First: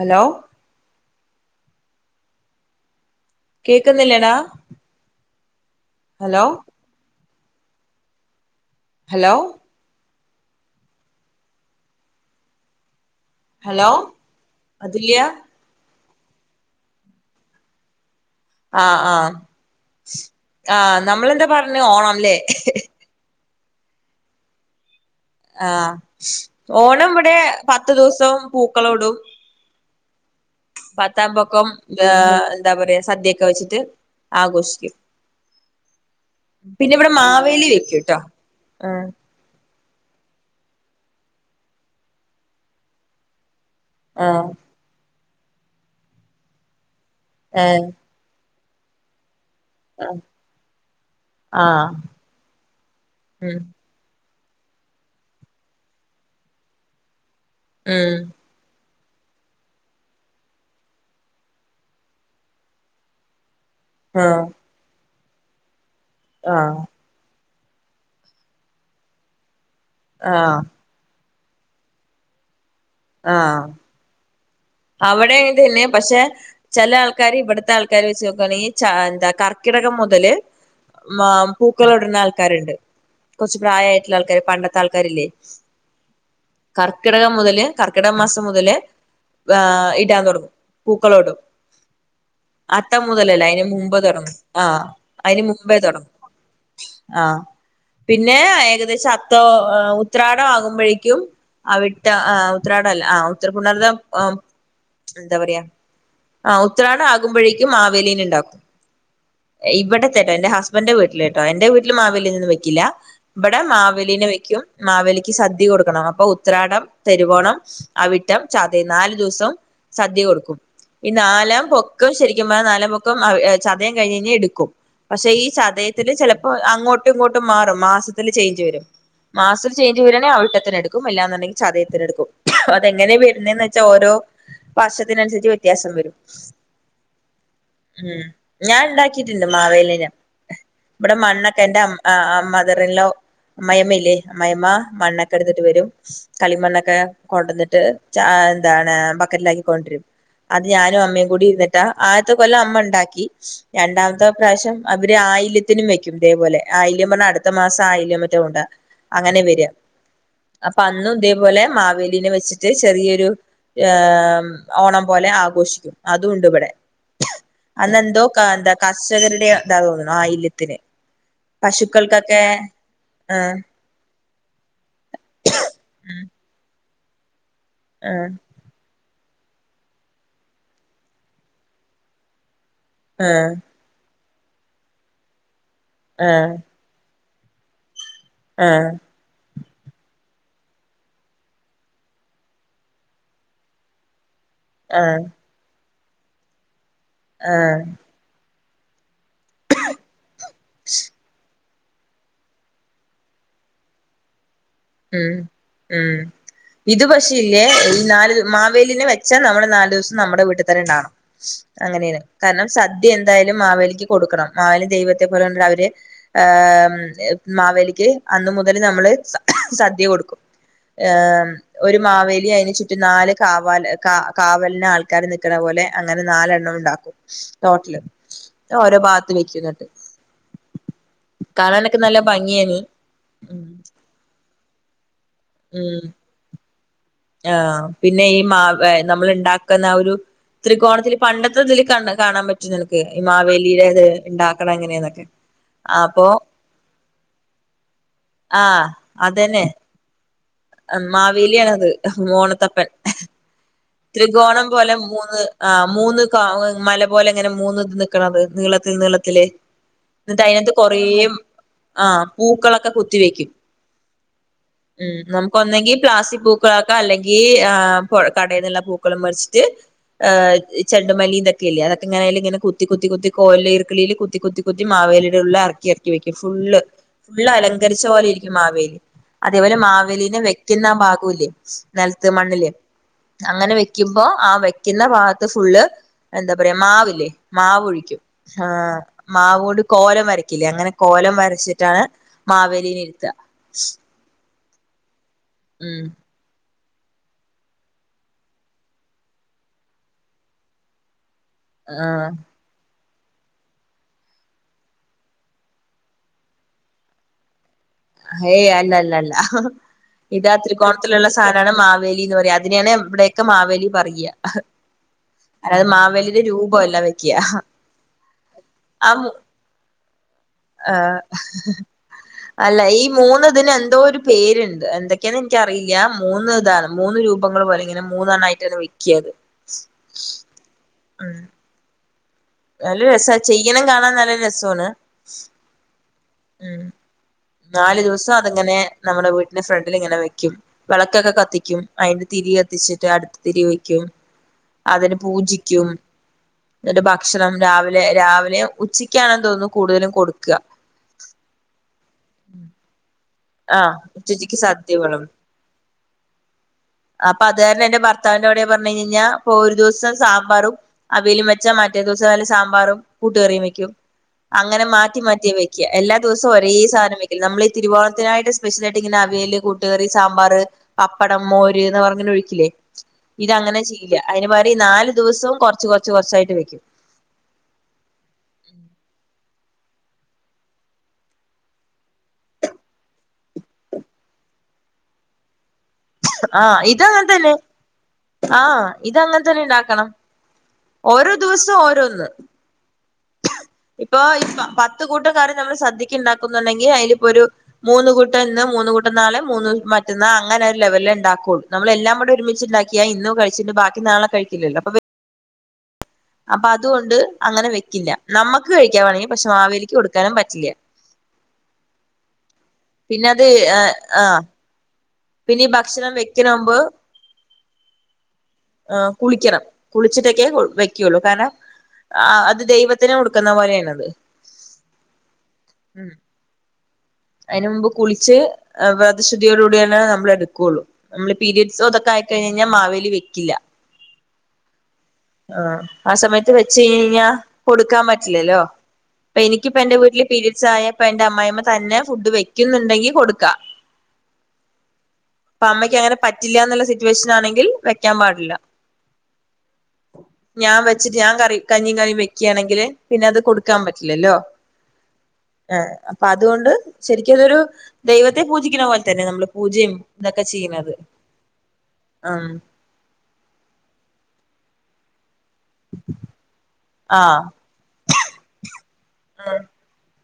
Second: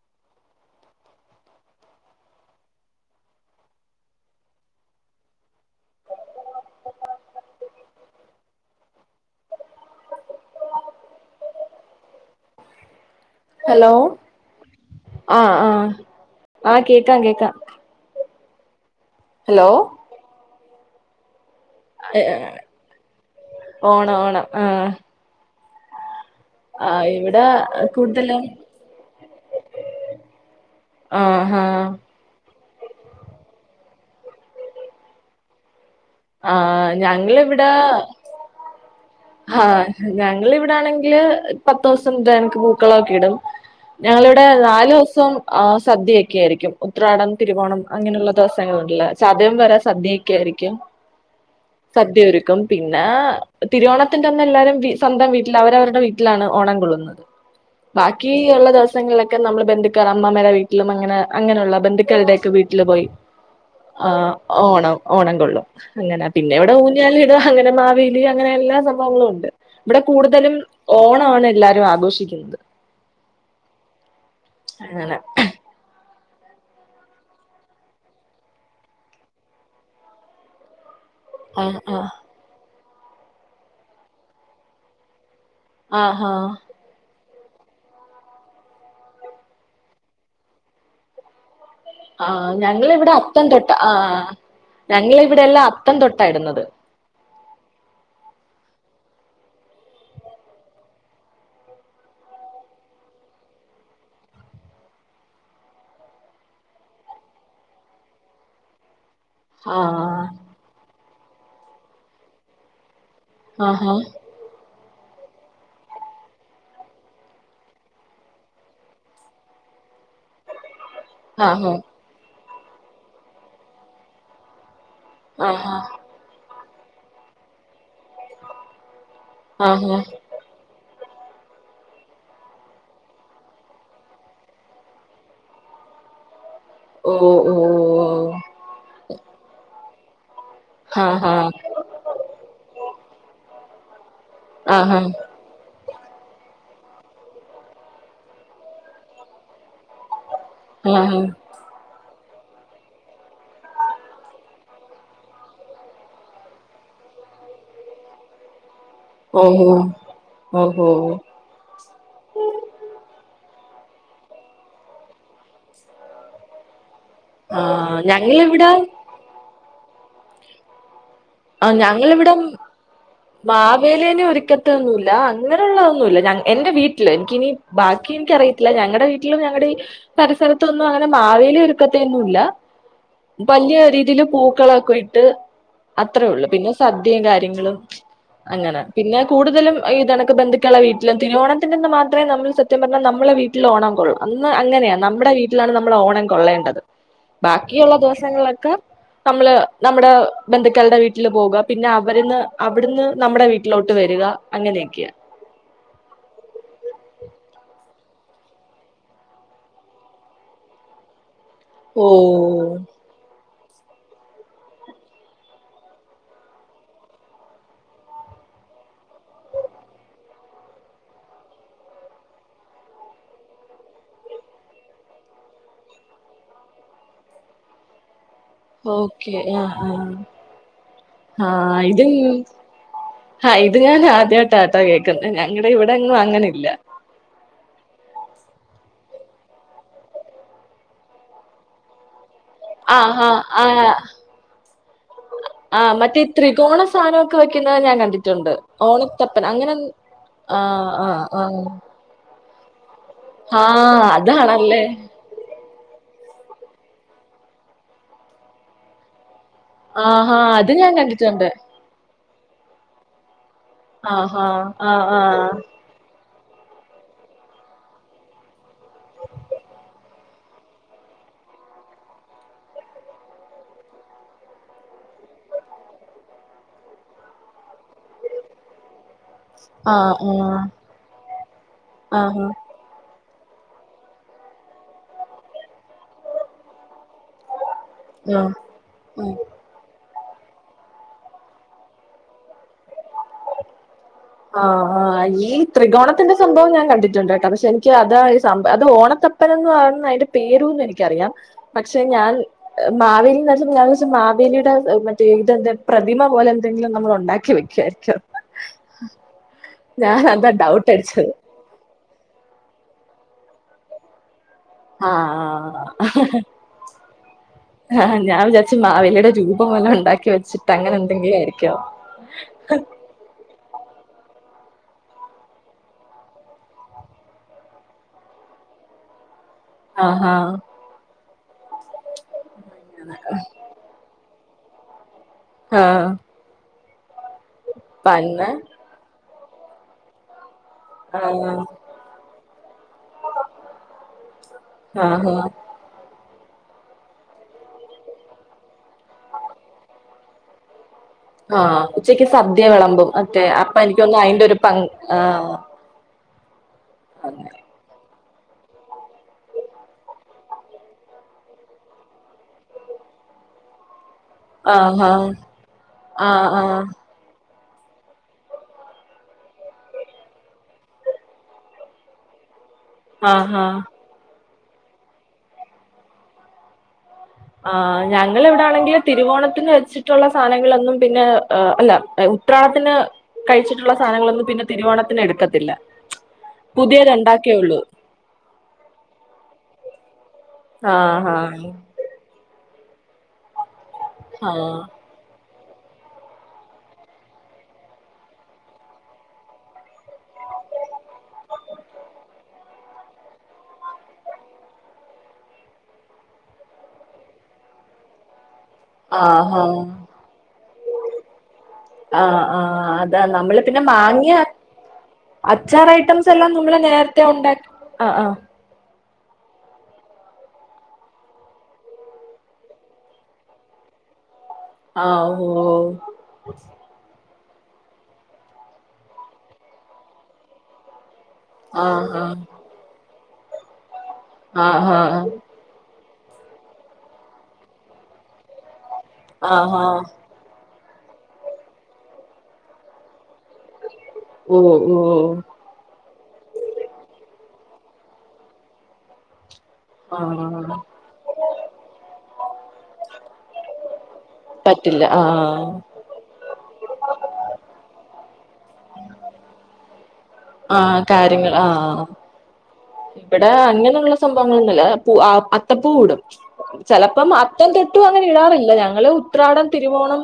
Hello കേക്കുന്നില്ലടാ. Hello hello.. hello. Athulya ആഹ് ആഹ്ആ കേക്കാം കേക്ക. ആഹ് ആഹ് ഹലോ.. ശ് ആ നമ്മളെന്താ പറഞ് ഓണം ല്ലേ ഓണ ഓണം ആഹ് ആഹ് ആഹ് ഓണം വടെ ഇവിടെ പത്തു ദൂസോം കൂടുതലും പൂ ക്കളോടും. പത്താം ആഹാ പൊക്കംതേ എന്താ പറയ സദ്യയൊക്കെ വെച്ചിട്ട് ആഘോഷിക്കും ആഹ് പിന്നെ ഇവിടെ മാവേലി ഞങ്ങളിവിടെ വെക്കൂട്ടോ ആഹ് ആഹ് ഞങ്ങളിവിടാണെങ്കില് പത്ത് ദിവസം ഇത് പോണക്ക് പൂക്കളം ഒക്കെ ഇടും ഞങ്ങളിവിടെ ആഹ് നാല് ദിവസം ആ സദ്യ ഒക്കെ ആയിരിക്കും ഉത്രാടം തിരുവോണം ഏഹ് അങ്ങനുള്ള ദിവസങ്ങളില് ചതയം വരെ സദ്യ ആഹ് ഒക്കെ ആരിക്കും ആഹ് സദ്യ ഒരുക്കും പിന്നെ ഉം തിരുവോണ ത്തിന്റന്ന് എല്ലാരും സ്വന്തം വീട്ടില് അവരവരുടെ വീട്ടിലാണ് ഓണം കൊള്ളുന്നത് ഉം ബാക്കി ഉള്ള ദിവങ്ങൾലൊക്കെ നമ്മള് ബന്ധുക്കാര് അമ്മാമേടെ വീട്ടിലും അങ്ങനെ അങ്ങനുള്ള ബന്ധുക്കളുടെയൊക്കെ വീട്ടില് പോയി ആഹ് ഓണം ഓണം കൊള്ളും അങ്ങനാ പിന്നെ ഇവടെ ആഹ് ഊ ഞ്ഞാലിടും അങ്ങനെ മാവേലി അങ്ങനെ എല്ലാ സംഭവങ്ങളും ഉണ്ട് ഇവിടെ കൂടുതലും ആഹ് ഓണമാണ് എല്ലാരും ആഘോഷിക്കുന്നത് ആഹ് അങ്ങനെ അവടെയും ഇത് തന്നെ പക്ഷേ ചെല ആൾക്കാര് ഇവിടത്തെ ആൾക്കാരെ വച്ച് നോക്കുവാണെങ്കി ച എന്താ കർക്കിടകം മുതല് മാം ആഹ് പൂക്കളം ആഹ് ഇടണ ആൾക്കാരുണ്ട് കൊറച്ച് പ്രായമായിട്ടുള്ള ആൾക്കാര് പണ്ടത്തെ ആൾക്കാരില്ലേ ആഹ് ആഹ് കർക്കിടകം മുതല് കർക്കിട മാസം മുതല് ആഹ് ഇടാൻ തൊടങ്ങും പൂക്കളം ഇടും ആഹ് അത്തം ഞങ്ങളിവിടെ മുതലല്ല അയ്ന് തൊട്ട മുമ്പേ ആഹ് തൊടങ്ങും ആഹ് അയ്ന് ഞങ്ങളിവിടെ എല്ലാം മുമ്പേ അത്തം തൊടങ്ങും തൊട്ടാ ഇടുന്നത് ആഹ് പിന്നെ ഏകദേശം അത്തം ഉത്രാടം ആകുമ്പഴേക്കും അവിട്ടം ആ ഉത്രാടമല്ല ആ ഉത്തര പുണർതം എന്താ പറയാ ആ ഉത്രാടം ആകുമ്പഴേക്കും മാവേലിനെ ഉണ്ടാക്കും ആഹ് ഇവടത്തെട്ടോ എന്റെ ഹസ്ബഡിന്റെ വീട്ടില് കേട്ടോ എന്റെ വീട്ടില് മാവേലിനെ ഒന്നും വെക്കില്ല ഇവടെ ആഹാ മാവേലീനെ വെക്കും മാവേലിക്ക് സദ്യ കൊടുക്കണം അപ്പൊ ഉത്രാടം തിരുവോണം അവിട്ടം ച തയം നാല് ദുവസം സദ്യ കൊടുക്കും ഈ നാലാം ആഹാ പൊ ക്കം ശരിക്കും പറഞ്ഞാ നാലാം പൊക്കം ചതയം കഴിഞ്ഞു കഴിഞ്ഞാൽ എടുക്കും പക്ഷേ ഈ ആഹാ ചതയത്തില് ചെല പ്പം അങ്ങോട്ടും ഇങ്ങോട്ടും മാറും മാസത്തില് ചേഞ്ച് വരും മാസത്തില് ആഹാ ചേഞ്ച് വരുവാണേൽ അവിട്ടത്തിനെടു ക്കും അല്ലാന്നുണ്ടെങ്കി ചതയത്തിനെടുക്കും അതെങ്ങനെയാ വരുന്നേന്ന് വെ ച്ചാ ഓരോ വർഷത്തിന് അനുസരിച്ച് വ്യത്യാസം വരും ഓ ഓ ഉം ഞാൻ ഉണ്ടാക്കീട്ടുണ്ട് മാവേലിനെ ഇവടെ ആഹാ മണ്ണൊക്കെ എന്റെ അമ്മ ആഹ് മതറിൻലോ അമ്മായിയമ്മ ഇല്ലേ അമ്മായിയമ്മ ആഹാ മണ്ണ ക്കെ എടുത്തിട്ട് വരും കളിമണ്ണൊക്കെ കൊണ്ടന്നിട്ട് ചാ എന്താണ് ബക്കറ്റിലാക്കി കൊണ്ട് വരും അത് ഞാനും ആഹാ അമ്മയും കൂടി ഇരുന്നിട്ടാ ആദ്യത്തെ കൊല്ലം അമ്മ ഉണ്ടാക്കി രണ്ടാമത്തെ പ്രാവശ്യം അവര് ആയില്യത്തിനും വെക്കും ഇതേപോലെ ആയില്യം പറഞ്ഞ അടുത്ത മാസം ആയില്ല്യം [unintelligible] അങ്ങനെ ഓഹോ വരിക അപ്പോ ഓഹോ അന്നും ഇതേ പോലെ മാവേലിനെ വെച്ചിട്ട് ചെറിയൊരു ഓണം പോലെ ആഘോഷിക്കും അതും ഉണ്ട് ഇവടെ ആഹ് അന്നെന്തോ ഞങ്ങളിവിടെ കാന്താ കർഷകരുടെ ഇതാ തോന്നണു ആയില്യത്തിന് ആഹ് പശുക്കൾക്കൊക്കെ ആഹ് മാവേലീനെ ഒരുക്കത്തൊന്നുവില്ല അങ്ങനെ ഉള്ളതൊന്നുവില്ല ഞ എന്റെ വീട്ടില് എനിക്കിനി ബാക്കി ആഹ് എനിക്ക്‌ അറിയ ത്തില്ല ഞങ്ങടെ വീട്ടിലും ഞങ്ങടെ ഈ പരിസരത്തും ഒന്നും അങ്ങനെ മാവേലിയെ ഒരുക്കത്തൊന്നുമില്ല ആഹ് വല്ല്യ രീതിയില് പൂക്കളം ഒക്കെ ഇട്ട് അത്രേ ഉള്ളൂ ആഹ് പിന്നെ സദ്യയും കാര്യങ്ങളും ആഹ് അങ്ങനെ പിന്നെ കൂടുതലും ഇത് പോണക്ക് ബന്ധുക്കളുടെ വീട്ടിലും തിരുവോണത്തിന്റെ അന്ന് മാത്രമേ നമ്മൾ സത്യം പറഞ്ഞാ നമ്മളെ വീട്ടിൽ ഓണം കൊള്ളൂ അന്ന് അങ്ങനെയാ ആഹ് നമ്മുടെ വീട്ടിലാണ് നമ്മൾ ഓണം കൊള്ളേണ്ടത് ആഹ് ബാക്കിയുള്ള ദിവ ങ്ങളൊക്കെ നമ്മള് നമ്മുടെ ബന്ധുക്കളുടെ വീട്ടില് പോകാം പിന്നെ അവരന്ന് അവിടുന്ന് നമ്മുടെ വീട്ടിലോട്ട് വരിക അങ്ങനെയൊക്കെയാ ഉം ഉം ഇത് പക്ഷേ ഇല്ലേ ഈ നാല് മാവേലിനെ വെച്ചാ നമ്മള് നാല് ദിവസം നമ്മുടെ വീട്ട് തന്നെ ഇണ്ടാവണം. അങ്ങനേണ്. ഓഹ് കാരണം സദ്യ എന്തായാലും മാവേലിക്ക് കൊടുക്കണം മാവേലി ദൈവത്തെ പോലെ കൊണ്ടിട്ട് അവര് ഏഹ് മാവേലിക്ക് അന്ന് മുതൽ നമ്മള് സദ്യ കൊടുക്കും ഏഹ് ഒരു മാവേലി അയിന് ചുറ്റും നാല് കാവാല് കാ കാവലിന് ആൾക്കാര് നിക്ക്ണ പോലെ അങ്ങനെ നാലെണ്ണം ഉണ്ടാക്കും. ട്ടോട്ടല് ഓരോ ഓക്കെ ഭാഗത്ത് വെക്കു ആഹ് ന്നട്ട്. ആഹ് ആഹ് കാണാനൊക്കെ ഇത് നല്ല ഭംഗിയേനി ആഹ് ഉം ഇത് ഞാൻ ആദ്യായിട്ടാട്ടാ കേൾക്കുന്നെ ഞങ്ങടെ ഉം ഇവിടെങ്ങും അങ്ങനില്ല. ആഹ് പിന്നെ ഈ മാവ നമ്മൾ ഉണ്ടാക്കുന്ന ആ ഒരു ത്രികോണത്തില് പണ്ടത്തെ തില് കണ്ട കാണാൻ പ റ്റും നിനക്ക് ആഹ് ഈ ആഹ് മാവേലീടെ ആഹ് ദ് ഇണ്ടാക്ക്ണെ എങ്ങനേന്നൊക്കെ അപ്പൊ സാനമൊക്കെ വെക്കുന്നത് ഞാൻ കണ്ടിട്ടുണ്ട്. ആഹ് ഓണത്തപ്പൻ അതന്നെ അങ്ങനെ ആഹ് ആഹ് ആഹ് മ് ഓണത്തപ്പൻ. ആഹ് ത്രികോണം അതാണല്ലേ പോലെ മൂന്ന് ആഹ് മൂന്ന് ക മല പോലെ ഇങ്ങനെ മൂന്ന് ഇത് നിക്ണത് നീളത്തിൽ നീളത്തില് ആഹാ അത് ഇന്നട്ടയ്നകത്ത് ഞാൻ കൊറേ കണ്ടിട്ടുണ്ട് ആഹ് പൂക്കളൊക്കെ കുത്തിവെക്കും. ആഹാ ആഹ് ഉം ആഹ് നമുക്കൊന്നെങ്കി പ്ലാസ്റ്റിക് പൂക്കളാക്കാ അല്ലെങ്കിൽ ആ പൊഴ കടേന്ന്ള്ള പൂക്കളം മേട്ച്ചിട്ട് ഏഹ് ചെണ്ടുമല്ലിം തൊക്കെയില്ലെ അതൊക്കെങ്ങനയ്ല് ഇങ്ങനെ കുത്തി കുത്തി കുത്തി കോൽല് ഇർക്കിളീല് കുത്തി കുത്തി കുത്തി മാവേലിയുടെ ഉള്ള് എറക്കി എറക്കി വെക്കും. ഫുള്ള് ഫുള്ളലങ്കരിച്ച പോലെ ഇരിക്കും മാവേലി. അതേപോലെ ആഹ് ആഹ് മാവേലീനെ വെക്കുന്ന ആ ഭാഗൂല്ലേ നെൽത്ത് ആഹ് മണ്ണില് അങ്ങനെ വെക്കുമ്പോ ആ വെക്കുന്ന ഭാഗത്ത് ഫുള്ള് എന്താ പറയാ മാവില്ലേ മാവ് ഒഴിക്കും. ഹാ ആഹ് മാവോട് കോലം വരയ്ക്കില്ലേ. അങ്ങനെ കോലം വരച്ചിട്ടാണ് മാവേലീനെ ഇരുത്താ. ആഹ് ആഹ്. യീ ത്രികോണത്തിന്റെ സംഭവം ഞാൻ കണ്ടിട്ടുണ്ടേട്ടോ. പക്ഷെ എനിക്ക് അത് ഈ സം അത് ഓണത്തപ്പനെന്ന് പറയുന്ന അതിന്റെ പേരൂന്ന് എനിക്കറിയാം. പക്ഷെ ആഹ് ഞാൻ മാവേലി ന്ന് അടിച്പ്പോ ഞാൻ വിചാരിച്ചു മാവേലിയുടെ മറ്റേ ഇത് എന്തേം പ്രതിമ പോലെ എന്തെങ്കിലും നമ്മൾ ഉണ്ടാക്കി വയ് ക്ക്യാര്ക്കും. ഹേയ് അല്ലല്ലല്ല. അതാ ഇതാ ഡൗട്ട് ത്രികോണത്തിലുള്ള അടിച്ചത് സാ നാണ് മാവേലി ന്ന് പറയാ. അതിനെയാണ് ഇവിടെയൊക്കെ മാവേലി പറയ. ആഹ് ആ. അതായത് മാവേലിയുടെ രൂപമല്ല വെക്കുക ഹാ ഞാൻ വിചാര്ച്ചു മാവലിയുടെ രൂ പമെല്ലാം ഉണ്ടാക്കി വെച്ച് ആഹ്. അല്ല ഈ മൂന്ന് ഇതിന് എന്തോ ഒരു പേര്ണ്ട്. എന്തൊക്കെയാന്ന് എനിക്കറിയില്ല. മൂന്ന് ഇതാണ് മൂന്ന് രൂപങ്ങൾ പോലെ ഇങ്ങനെ മൂന്നണ്ണായ് ട്ടാണ് വെക്ക്യ അത്. ആഹാ ഉം നല്ല രസാ. ചെയ്യണം കാണാൻ നല്ല രസവാണ്. ആഹ്. ഉം നാലു ദിവസം പിന്നെ അതിങ്ങനെ നമ്മുടെ വീട്ട്ന്റെ ഫ്രണ്ടിലിങ്ങനെ വെക്കും. വെളക്കൊക്കെ ആഹ് കത്തിക്കും. അയിന്റെ തിരി കത്തിച്ചിട്ട് അടുത്ത തിരി വയ്ക്കും. അതിന് ആഹ് പൂജിക്കും. ഇന്നട്ട് ഭക്ഷണം രാവിലെ രാവിലെം ഉച്ചക്കാണെന്ന് തോന്നുന്നു കൂടുതലും കൊടുക്കാ. ആഹ് ഉച്ചക്ക് സദ്യ വിളമ്പും ഒക്കെ അപ്പം ആഹ് എനിക്കോന്ന്ന്ന് അയിൻ്റൊര് ഉച്ചക്ക് പങ്ക് സദ്യ വിളമ്പും അപ്പൊ അത് കാരണം എന്റെ ഭർത്താവിന്റെ അവിടെയാ പറഞ്ഞയഞ് കഴിഞ്ഞാ ഇപ്പോ ഒരു ദിവസം സാമ്പാറും അവിയലും വെച്ചാ മറ്റേ ദിവസം നല്ല സാമ്പാറും കൂട്ടുകറിയും വെക്കും. അങ്ങനെ ആഹ് മാറ്റി മാറ്റിയാ വെക്ക്യ. എല്ലാ ആഹ് ദിവസവും ഒരേ ആഹ് സാധനം വെക്കില്ല്യാ. നമ്മളീ തിരുവോ ത്തിനായിട്ട് സ്പെഷ്യലായിട്ടിങ്ങനെ അവിയല്, കൂട്ടുകറി, സാമ്പാറ്, പപ്പടം, മോര് ന്ന് പറഞ്ഞ് ഇങ്ങനെ ഒഴിക്കില്ലേ. ആഹ് ഇതങ്ങനെ ആഹ് ചെയ്യില്ല. അയിന് പകരം ഈ നാല് ദിവസവും കൊറച്ച് കുറച്ച് കൊറച്ചായിട്ട് വെക്കും. ആഹ്. ഞങ്ങളിവിടാണെങ്കില് തിരുവോണത്തിന് വെച്ചിട്ടുള്ള സാനങ്ങളൊന്നും പിന്നെ അല്ല ഉ ഉത്രാണത്തിന് കഴിച്ചിട്ടുള്ള സാനങ്ങളൊന്നും പിന്നെ തിരുവോണത്തിന് എടുക്കത്തില്ല ആഹ് ഇത് അങ്ങനതന്നെ പുതിയതുണ്ടാക്കേയുള്ളൂ ആഹ ഇതങ്ങനെ തന്നെ ഇണ്ടാക്കണം ഓരോ ആഹ് ദിവസം ഓരോന്ന് ഇപ്പൊ ഈ ആഹ് പത്ത് കൂട്ടം കറി നമ്മൾ സദ്യക്ക് ഇക്കുണ്ടാക്കുന്നുണ്ടെങ്കിൽ അതില് ഇപ്പൊ ഒരു മൂന്ന് കൂട്ടം ഇന്ന് മൂന്ന് കൂട്ടം നാളെ മൂന്ന് മറ്റന്നാ അങ്ങനെ ഒരു ലെവലിലേ ഇണ്ടാക്കൊള്ളൂ നമ്മളെല്ലാം കൂടെ ഒരുമിച്ചിണ്ടാക്കിയാ ഇന്ന് കഴിച്ചിട്ട് ബാക്കി നാളെ കഴിക്കില്ലല്ലോ അപ്പൊ അപ്പൊ അതുകൊണ്ട് അങ്ങനെ വെക്കില്ല നമ്മുക്ക് കഴിക്കാ ആഹ് വേണെങ്കിൽ പക്ഷെ ആഹ് മാവേലിക്ക് കൊടുക്കാനും പറ്റില്ല ആഹ ആഹ് പിന്നെ അതാണ് അത് നമ്മള് പിന്നെ ആ മാങ്ങിയാ പിന്നെ ഈ അച്ചാർ ഭക്ഷണം ഐറ്റംസ് വെക്കണ എല്ലാം മുമ്പ് നമ്മള് നേരത്തെ ഉണ്ടാക്കി ആഹ് ആഹ് ആഹ് കുളിക്കണം കുളിച്ചിട്ടൊക്കെ വെക്കുള്ളൂ കാരണം ആഹ് അത് ദൈവത്തിന് കൊടുക്കുന്ന പോലെ ആണത് ആഹ ഓഹ് അയിന് മുമ്പ് കുളിച്ച് വ്രതശുദ്ധിയോടുകൂടെയന്നെ നമ്മൾ എടുക്കുള്ളൂ നമ്മള് പീരിയഡ്സ് ആഹ് ഇതൊക്കെ ആയിക്കഴിഞ്ഞഴിഞ്ഞാൽ മാവേലി വെക്കില്ല ആഹ് ആഹ് ആഹ ആ സമയത്ത് വെച്ച് കഴിഞ്ഞ് കഴിഞ്ഞാൽ കൊടുക്കാൻ പറ്റില്ലല്ലോ അപ്പൊ ആഹ് എനിക്കിപ്പ എന്റെ ആഹ് വീട്ടില് പീരിയഡ്സ് ആയ ഇപ്പൊ എന്റെ അമ്മായിമ്മ തന്നെ ഫുഡ് വെക്കുന്നുണ്ടെങ്കി കൊടുക്കാം ഉം ഉം അപ്പൊ അമ്മയ്ക്ക് അങ്ങനെ പറ്റില്ലന്നുള്ള സിറ്റുവേഷൻ ആണെങ്കിൽ വെക്കാൻ പാടില്ല ആഹ് ഞാൻ വ വച്ചിട്ട് ഞാൻ കറി കഞ്ഞിയും കറിയും വെക്ക്യാണെങ്കിൽ പിന്നെ അത് കൊടുക്കാൻ പറ്റില്ലല്ലോ പറ്റില്ല ആഹ് ആ അപ്പൊ അതുകൊണ്ട് ശരിക്കും ഇതൊരു ദൈവത്തെ പൂജിക്കുന്ന പോലെ തന്നെ നമ്മള് പൂജയും ഇതൊക്കെ ചെയ്യ്ണത് ആഹ് കാര്യങ്ങൾ ആഹ് ഉം ഇവിടെ അങ്ങനെയുള്ള സംഭവങ്ങളൊന്നില്ല പൂ അത്തപ്പൂ ഇടും ആ ചിലപ്പം അത്തം തൊട്ടും അങ്ങനെ ഇടാറില്ല ഞങ്ങള് ഉം ഉത്രാടം തിരുവോണം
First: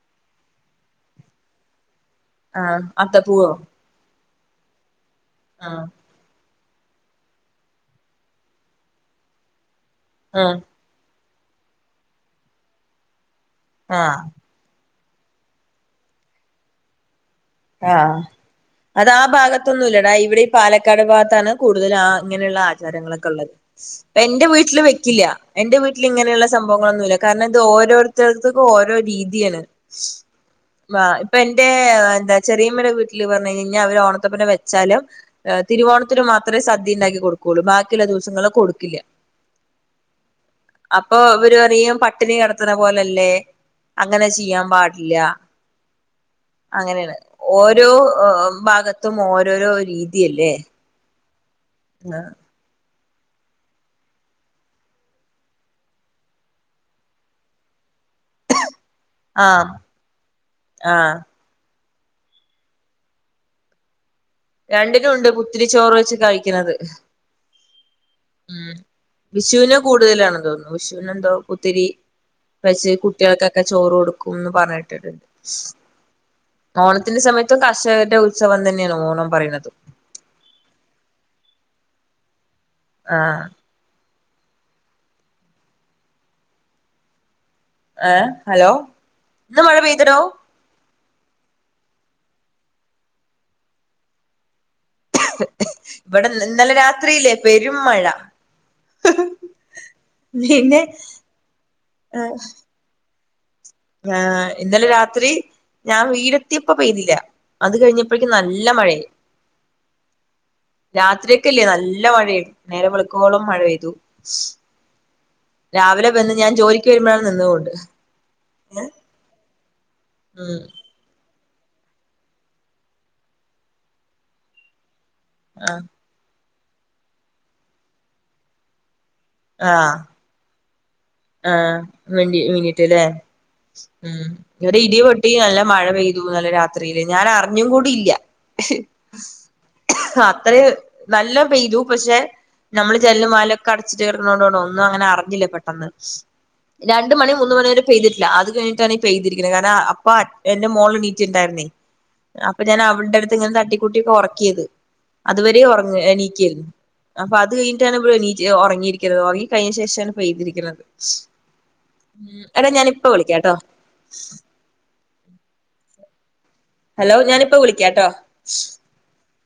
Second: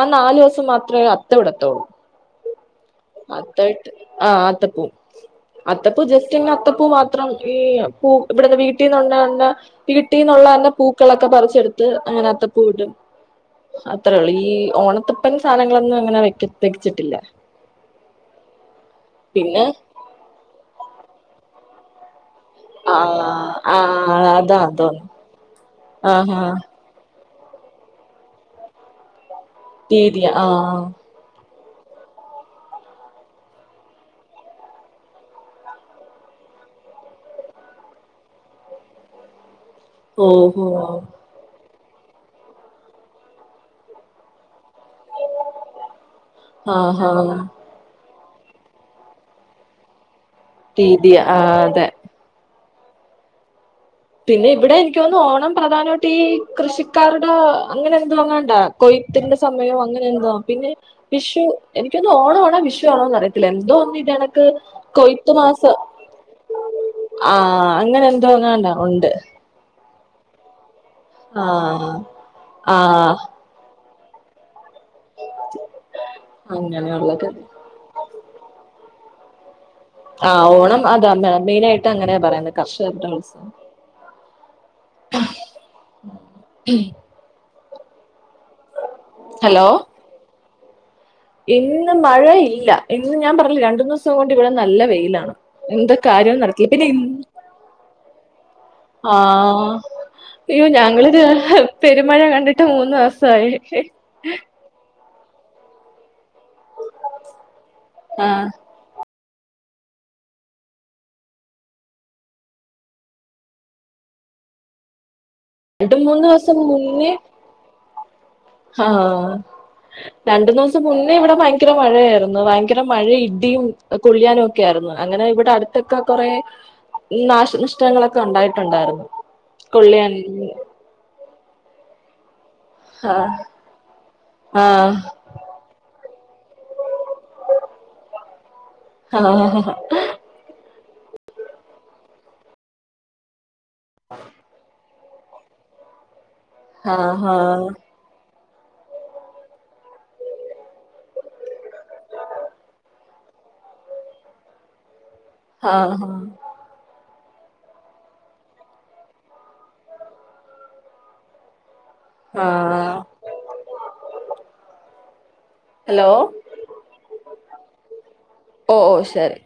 ആ നാല് ദിവസം മാത്രമേ അത്തം ഇടത്തുള്ളൂ ആഹ അത്ത പൂവോ ആഹ് അത്തപ്പൂ ആഹ് അത്തപ്പൂ ജസ്റ്റ് ഇങ്ങനെ അത്തപ്പൂ മാ ത്രം ഈ പൂ ഇവിട്ന്ന് വീട്ടിന്ന് ഉണ്ടാവ്ന്ന വീട്ടിന്നുള്ള ആഹ് തന്നെ പൂ ക്കളൊക്കെ പറിച്ചെടുത്ത് അങ്ങനെ അത്ത പൂവ്ടും ആഹ് അത്രേയൊള്ളൂ ഈ ഓണത്ത പ്പനും സാനങ്ങളൊന്നും അങ്ങനെ വെക്ക് വെച്ചിട്ടില്ല ആഹ അത് പിന്നെ ഭാഗത്തൊന്നുംല്ലെടാ ഇവിടെ ഈ പാലക്കാട് ഭാഗത്താണ് കൂടുതൽ ആഹ് ഇങ്ങനെയുള്ള ആ ആചാരങ്ങളൊക്കെ ഇള്ളത് ആ എന്റെ അതാ വീട്ടില് തോന്നുന്നു വെക്കില്ല എന്റെ വീട്ടിൽ ആഹാ ഇങ്ങനെയുള്ള സംഭവ ങ്ങളൊന്നുംല്ല കാരണം ഇത് ഓരോരുത്തര്ക്കും ഓരോ രീതി ആണ് തീയതിയാ ആ ഇപ്പൊ എന്റെ എന്താ ചെറിയമ്മയുടെ വീട്ടില് പറഞ്ഞു കഴിഞ്ഞഴിഞ്ഞാൽ അവര് ഓണത്തപ്പനെ വെച്ചാലും തിരുവോണത്തിന് മാത്രേ സദ്യ ഇണ്ടാക്കി കൊടുക്കൊള്ളൂ ബാക്കി ഇള്ള ദിവസങ്ങളില് കൊടുക്കില്ല ഓഹോ അപ്പൊ ഇവര് പറിയും പട്ടിണി കെടത്ത്ണ പോലല്ലേ അങ്ങനെ ചെയ്യാൻ പാട ഇല്ല അങ്ങനേണ് ആഹാ ഓരോ ഭാഗത്തും ഓരോരോ രീതിയല്ലേ രീതി ആഹ് അതെ ആഹ് പിന്നെ ഇവിടെ എനിക്ക് തോന്ന്ന്നു ഓണം പ്രധാനമായിട്ട് ഈ കൃഷിക്കാരുടെ അങ്ങനെ എന്തോ എങ്ങാണ്ടാ കൊയ്ത്തിന്റെ ആഹ് സമയം അങ്ങനെ എന്തോ ആ പിന്നെ ആഹ് വിഷു എനിക്കൊന്ന് ഓണം ആണോ വിഷുവാണോ അറിയത്തില്ല എന്തോ ഒന്ന് ഇതണ്ക്ക് രണ്ടിലും ഉണ്ട് കുത്തിരി ചോറ് വെച്ച് കഴിക്കുന്നത് ആഹ അങ്ങനെ എന്തോങ്ങാണ്ടാ ഒണ്ട് വിഷൂന് കൂടുതലാണെന്ന് തോന്നുന്നു വിഷൂന് എന്തോ ആ കുത്തിരി ആ വെച്ച് കുട്ടികൾക്കൊക്കെ ചോറ് കൊടുക്കുംന്ന് പറഞ്ഞിട്ടിട്ടുണ്ട് ഓണത്തിന്റെ അങ്ങനെയുള്ളത് സമയത്തും കർഷകരുടെ ഉ ഉത്സവം തന്നെയാണ് ഓണം പറയുന്നത് ആഹ് ഓണം അതാ മെനായിട്ട് അങ്ങനെയാ പറയുന്നത് കർഷകരുടെ ആഹ് ഉത്സവം ഉം ഏ ഹലോ ഇന്ന് ഹലോ മഴ പൈതിന്നോ ഇന്ന് മഴ ഇല്ല ഇന്ന് ഞാൻ പറഞ്ഞില്ല രണ്ടു ദിവസം കൊണ്ട് ഇവിടെ നല്ല വെയിലാണ് എന്തൊ ഇവിടെ കാര്യം നടത്തി ഇന്നലെ പിന്നെ രാത്രിയില്ലേ പെരും മഴ ആഹ് അയ്യോ പിന്നെ ഞങ്ങളൊരു പെരുമഴ കണ്ടിട്ട് മൂന്ന് ദിവസ സായി ആഹ് ഇന്നലെ രാത്രി ഞാൻ വീട്ട് എത്തിയപ്പ പെയ്തില്ല അത് കഴിഞ്ഞപ്പോഴേകക്കും ആഹ് നല്ല മഴേ രാത്രിയൊക്കയില്ലേ നല്ല മഴെയ്തു നേരെ വെളുക്കുവോളം മഴ പെയ്തു രണ്ട് രാവിലെ മൂന്ന് വന്ന് ഞാൻ ദിവസം ജോലിക്ക് മുന്നേ വരുമ്പോഴാണ് നിന്നത് കൊണ്ട് ആഹ് രണ്ടു ഉം മുന്നിസം മുന്നേ ഇവിടെ ഭയങ്കര മഴയായിരുന്നു ഭയങ്കര മഴ ഇഡിയും കോളിയനും ഒക്കെ ആയിരുന്നു അങ്ങനെ ഇവിടെ ഇവിടെ ആഹ് അടുത്തൊക്കെ കുറെ നാശനിഷ്ടങ്ങളൊക്കെ ഉണ്ടായിട്ടുണ്ടായിരുന്നു ആഹ് കോലിയന്നില് ആഹ് വേണ്ടി വീട്ടല്ലേ ആഹ് ഉം ഇവിടെ ആഹ് ഇടി ഇടിം നല്ല മഴ പെയ്തു ഇന്നലെ രാത്രിയില് ഞാൻ അറിഞ്ഞും കൂടിയില്ല ആഹ് അത്രിം നല്ല പെയ്തു പക്ഷെ നമ്മള് ജനലും വാതിലൊക്കെ ക്കെ അടച്ചിട്ട് കടന്നോണ്ട് ഒന്നും അങ്ങനെ അറിഞ്ഞില്ല പെട്ടന്ന് രണ്ട് മണി ആഹ് മൂന്ന് മണി ഒര് പെയ്തിട്ടില്ല അത് കഴിഞ്ഞിട്ടാണ് ഈ പെയ്തിരിക്കുന്നത് കാരണം അപ്പ എന്റെ മോള് നീറ്റിണ്ടായിരുന്നേ അപ്പൊ ഞാൻ അവളുടെ അടുത്ത് ഇങ്ങനെ തട്ടി കൊട്ടിയൊക്കെ ഉറക്കിയത് അതുവരെയ ആഹ് ആഹ് ഉറങ്ങ നീക്കായിരുന്നു അപ്പൊ അത് കഴിഞ്ഞിട്ടാണ് ഇ ഉറങ്ങിയിരിക്കുന്നത് ഉറങ്ങി കഴിഞ്ഞാ ശേഷമാണ് പൈതിരിക്കണത് ഉ എടാ ഞാൻ ആഹ് ഇപ്പൊ വിളിക്കാട്ടോ ഹലോ ഹലോ ഞാനിപ്പോ വിളിക്കാട്ടോ ഓ ശരി